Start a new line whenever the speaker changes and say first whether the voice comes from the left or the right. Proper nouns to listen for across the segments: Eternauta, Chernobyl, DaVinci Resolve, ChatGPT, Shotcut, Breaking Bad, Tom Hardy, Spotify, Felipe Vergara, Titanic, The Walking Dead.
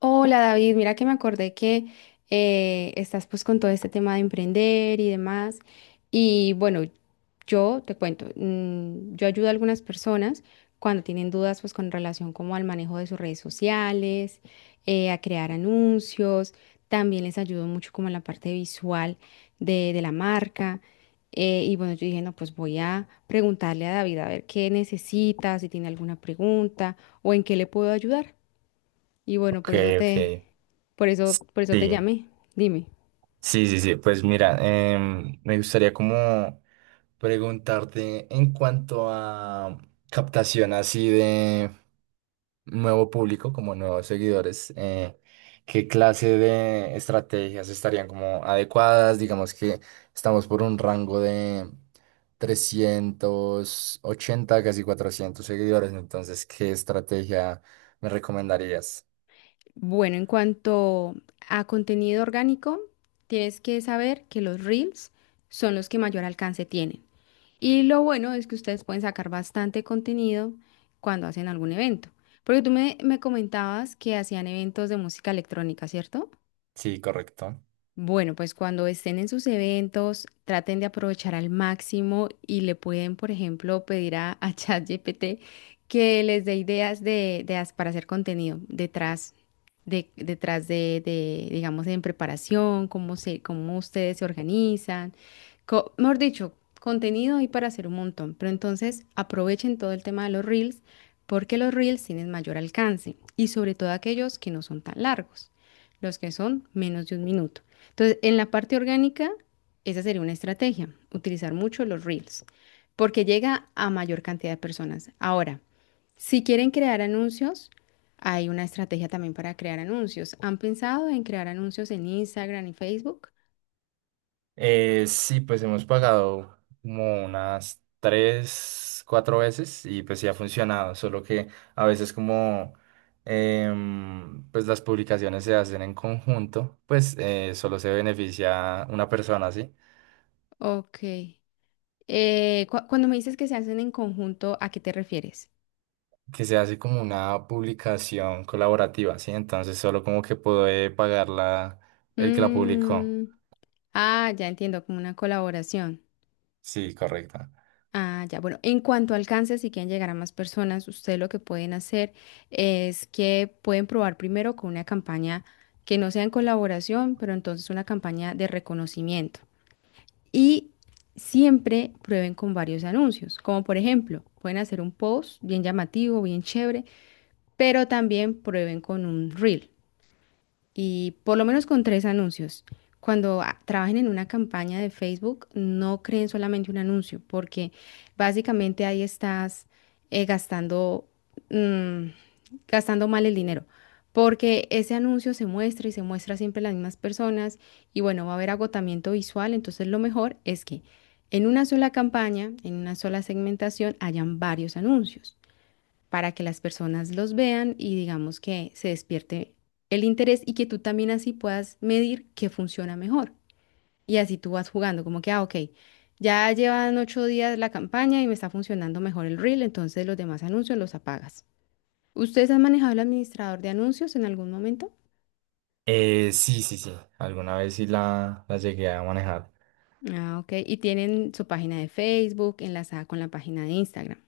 left: Hola David, mira que me acordé que estás pues con todo este tema de emprender y demás. Y bueno, yo te cuento, yo ayudo a algunas personas cuando tienen dudas pues con relación como al manejo de sus redes sociales, a crear anuncios, también les ayudo mucho como en la parte visual de la marca. Y bueno, yo dije, no, pues voy a preguntarle a David a ver qué necesita, si tiene alguna pregunta o en qué le puedo ayudar. Y bueno,
right: Ok, ok.
left: por eso te
right: Sí,
left: llamé. Dime.
right: sí, sí, sí. Pues mira, me gustaría como preguntarte en cuanto a captación así de nuevo público, como nuevos seguidores, ¿qué clase de estrategias estarían como adecuadas? Digamos que estamos por un rango de 380, casi 400 seguidores, entonces, ¿qué estrategia me recomendarías?
left: Bueno, en cuanto a contenido orgánico, tienes que saber que los Reels son los que mayor alcance tienen. Y lo bueno es que ustedes pueden sacar bastante contenido cuando hacen algún evento. Porque me comentabas que hacían eventos de música electrónica, ¿cierto?
right: Sí, correcto.
left: Bueno, pues cuando estén en sus eventos, traten de aprovechar al máximo y le pueden, por ejemplo, pedir a ChatGPT que les dé ideas de para hacer contenido detrás de, digamos, en preparación, cómo ustedes se organizan. Mejor dicho, contenido hay para hacer un montón, pero entonces aprovechen todo el tema de los reels porque los reels tienen mayor alcance y sobre todo aquellos que no son tan largos, los que son menos de un minuto. Entonces, en la parte orgánica, esa sería una estrategia, utilizar mucho los reels, porque llega a mayor cantidad de personas. Ahora, si quieren crear anuncios, hay una estrategia también para crear anuncios. ¿Han pensado en crear anuncios en Instagram y Facebook?
right: Sí, pues hemos pagado como unas tres, cuatro veces y pues sí ha funcionado, solo que a veces como pues las publicaciones se hacen en conjunto, pues solo se beneficia una persona, ¿sí?
left: Ok. Cuando me dices que se hacen en conjunto, ¿a qué te refieres?
right: Que se hace como una publicación colaborativa, ¿sí? Entonces solo como que puede pagarla el que la publicó.
left: Mm, ah, ya entiendo, como una colaboración.
right: Sí, correcto.
left: Ah, ya, bueno, en cuanto alcance, si quieren llegar a más personas, ustedes lo que pueden hacer es que pueden probar primero con una campaña que no sea en colaboración, pero entonces una campaña de reconocimiento. Y siempre prueben con varios anuncios, como por ejemplo, pueden hacer un post bien llamativo, bien chévere, pero también prueben con un reel. Y por lo menos con tres anuncios. Cuando trabajen en una campaña de Facebook, no creen solamente un anuncio, porque básicamente ahí estás gastando, mm, gastando mal el dinero. Porque ese anuncio se muestra y se muestra siempre a las mismas personas y bueno, va a haber agotamiento visual. Entonces lo mejor es que en una sola campaña, en una sola segmentación, hayan varios anuncios para que las personas los vean y digamos que se despierte el interés y que tú también así puedas medir qué funciona mejor. Y así tú vas jugando, como que, ah, ok, ya llevan 8 días la campaña y me está funcionando mejor el reel, entonces los demás anuncios los apagas. ¿Ustedes han manejado el administrador de anuncios en algún momento?
right: Sí, sí, sí, alguna vez sí la llegué a manejar.
left: Ah, ok. Y tienen su página de Facebook enlazada con la página de Instagram.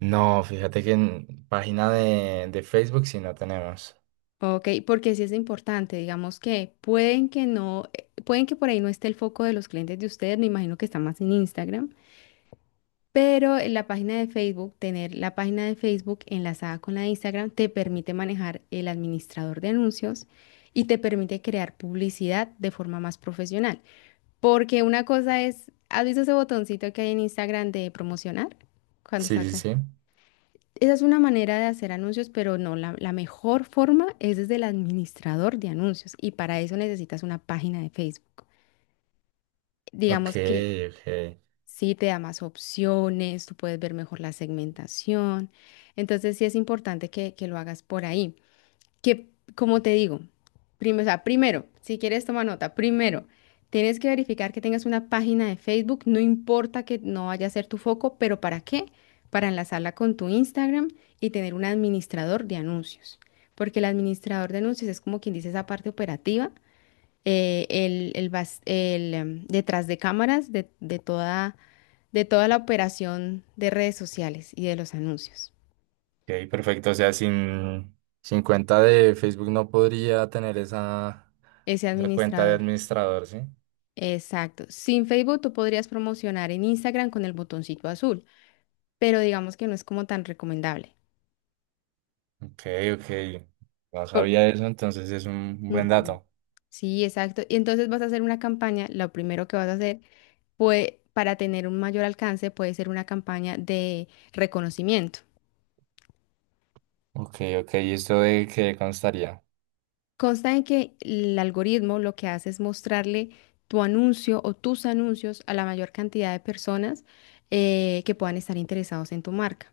right: No, fíjate que en página de Facebook sí no tenemos.
left: Ok, porque sí es importante, digamos que pueden que no, pueden que por ahí no esté el foco de los clientes de ustedes, me imagino que está más en Instagram, pero en la página de Facebook, tener la página de Facebook enlazada con la de Instagram te permite manejar el administrador de anuncios y te permite crear publicidad de forma más profesional, porque una cosa es, ¿has visto ese botoncito que hay en Instagram de promocionar? Cuando
right: Sí, sí,
left: sacas
right: sí.
left: esa es una manera de hacer anuncios, pero no, la mejor forma es desde el administrador de anuncios y para eso necesitas una página de Facebook.
right: Ok,
left: Digamos que
right: ok.
left: sí te da más opciones, tú puedes ver mejor la segmentación, entonces sí es importante que lo hagas por ahí que, como te digo, o sea, primero, si quieres toma nota, primero, tienes que verificar que tengas una página de Facebook, no importa que no vaya a ser tu foco, pero ¿para qué? Para enlazarla con tu Instagram y tener un administrador de anuncios, porque el administrador de anuncios es como quien dice esa parte operativa, el bas- el, em, detrás de cámaras de de toda la operación de redes sociales y de los anuncios,
right: Ok, perfecto. O sea, sin cuenta de Facebook no podría tener esa,
left: ese
right: esa cuenta de
left: administrador.
right: administrador, ¿sí?
left: Exacto. Sin Facebook tú podrías promocionar en Instagram con el botoncito azul, pero digamos que no es como tan recomendable.
right: Ok, ok. No
left: Por...
right: sabía eso, entonces es un buen
left: Ujú.
right: dato.
left: Sí, exacto. Y entonces vas a hacer una campaña, lo primero que vas a hacer, pues para tener un mayor alcance puede ser una campaña de reconocimiento.
right: Ok, ok. ¿Y esto de qué constaría?
left: Consta en que el algoritmo lo que hace es mostrarle tu anuncio o tus anuncios a la mayor cantidad de personas que puedan estar interesados en tu marca.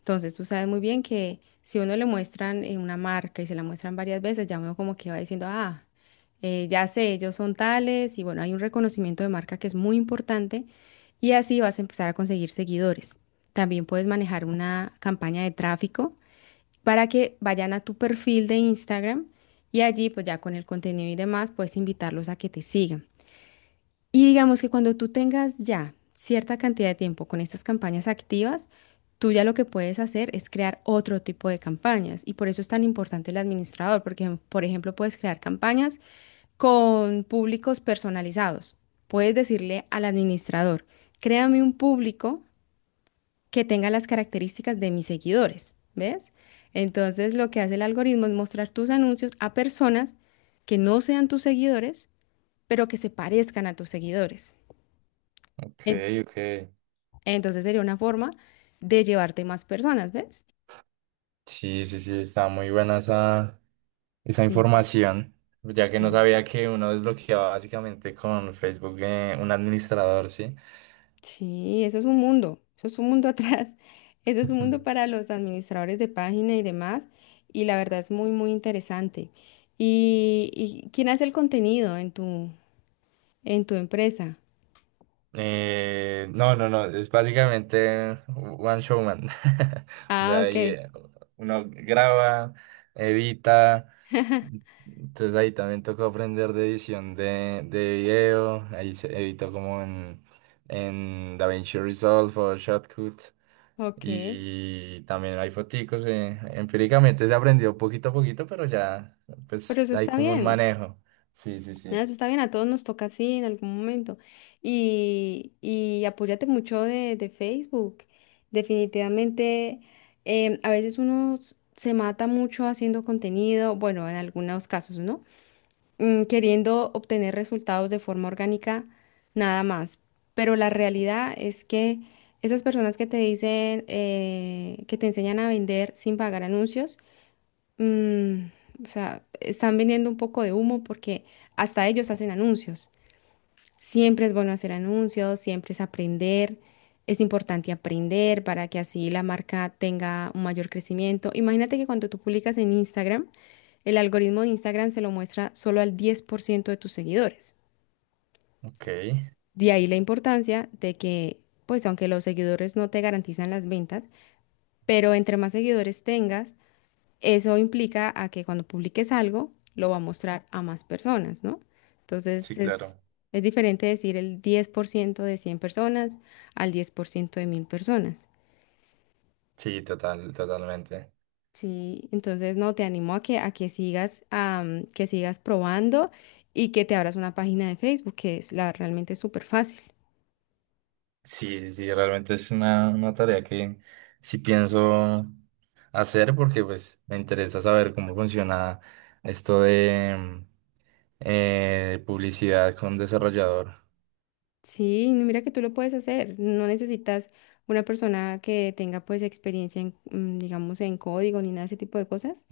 left: Entonces, tú sabes muy bien que si uno le muestran una marca y se la muestran varias veces, ya uno como que va diciendo, ah, ya sé, ellos son tales, y bueno, hay un reconocimiento de marca que es muy importante, y así vas a empezar a conseguir seguidores. También puedes manejar una campaña de tráfico para que vayan a tu perfil de Instagram y allí, pues ya con el contenido y demás, puedes invitarlos a que te sigan. Y digamos que cuando tú tengas ya cierta cantidad de tiempo con estas campañas activas, tú ya lo que puedes hacer es crear otro tipo de campañas. Y por eso es tan importante el administrador, porque, por ejemplo, puedes crear campañas con públicos personalizados. Puedes decirle al administrador, créame un público que tenga las características de mis seguidores, ¿ves? Entonces, lo que hace el algoritmo es mostrar tus anuncios a personas que no sean tus seguidores, pero que se parezcan a tus seguidores.
right: Ok, ok.
left: Entonces sería una forma de llevarte más personas, ¿ves?
right: Sí, sí, sí, está muy buena esa. Esa
left: Sí,
right: información, ya que no
left: sí.
right: sabía que uno desbloqueaba básicamente con Facebook un administrador, ¿sí?
left: Sí, eso es un mundo, eso es un mundo atrás, eso es un
right: Ujú.
left: mundo para los administradores de página y demás, y la verdad es muy, muy interesante. ¿Y quién hace el contenido en en tu empresa?
right: No, no, no, es básicamente one showman. O
left: Ah,
right: sea, ahí,
left: ok,
right: uno graba, edita, entonces ahí también tocó aprender de edición de video, ahí se editó como en DaVinci Resolve o Shotcut.
left: ok,
right: Y también hay foticos, empíricamente se aprendió poquito a poquito, pero ya
left: pero
right: pues
left: eso
right: hay
left: está
right: como un
left: bien.
right: manejo. Sí, sí,
left: Nada
right: sí.
left: eso está bien, a todos nos toca así en algún momento. Y apóyate mucho de Facebook. Definitivamente, a veces uno se mata mucho haciendo contenido, bueno, en algunos casos, ¿no? Queriendo obtener resultados de forma orgánica, nada más. Pero la realidad es que esas personas que te dicen, que te enseñan a vender sin pagar anuncios, o sea, están vendiendo un poco de humo porque hasta ellos hacen anuncios. Siempre es bueno hacer anuncios, siempre es aprender. Es importante aprender para que así la marca tenga un mayor crecimiento. Imagínate que cuando tú publicas en Instagram, el algoritmo de Instagram se lo muestra solo al 10% de tus seguidores.
right: Ok.
left: De ahí la importancia de que, pues aunque los seguidores no te garantizan las ventas, pero entre más seguidores tengas, eso implica a que cuando publiques algo, lo va a mostrar a más personas, ¿no?
right: Sí,
left: Entonces
right: claro.
left: es diferente decir el 10% de 100 personas al 10% de 1000 personas.
right: Sí, total, totalmente.
left: Sí, entonces no, te animo a que sigas, que sigas probando y que te abras una página de Facebook, que es la realmente es súper fácil.
right: Sí, sí, sí, realmente es una tarea que sí pienso hacer porque pues me interesa saber cómo funciona esto de publicidad con desarrollador.
left: Sí, no, mira que tú lo puedes hacer. No necesitas una persona que tenga pues experiencia en, digamos, en código ni nada de ese tipo de cosas.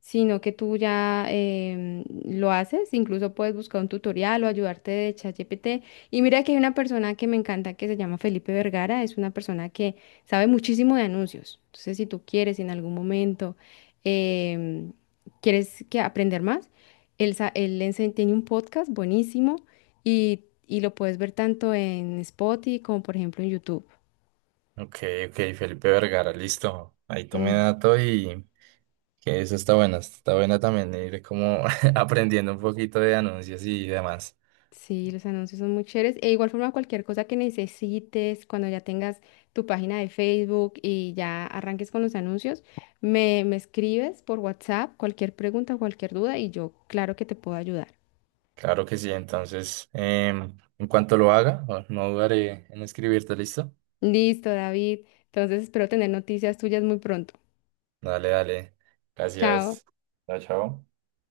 left: Sino que tú ya lo haces, incluso puedes buscar un tutorial o ayudarte de ChatGPT. Y mira que hay una persona que me encanta que se llama Felipe Vergara, es una persona que sabe muchísimo de anuncios. Entonces, si tú quieres si en algún momento, em, quieres que aprender más, él tiene un podcast buenísimo y lo puedes ver tanto en Spotify como por ejemplo en YouTube.
right: Ok, ok, Felipe Vergara, listo. Ahí tomé dato y que eso está bueno también ir como aprendiendo un poquito de anuncios y demás.
left: Sí, los anuncios son muy chéveres. E igual forma, cualquier cosa que necesites, cuando ya tengas tu página de Facebook y ya arranques con los anuncios, me escribes por WhatsApp cualquier pregunta, cualquier duda y yo, claro que te puedo ayudar.
right: Claro que sí, entonces, en cuanto lo haga, no dudaré en escribirte, ¿listo?
left: Listo, David. Entonces espero tener noticias tuyas muy pronto.
right: Dale, dale.
left: Chao.
right: Gracias. Chao, chao.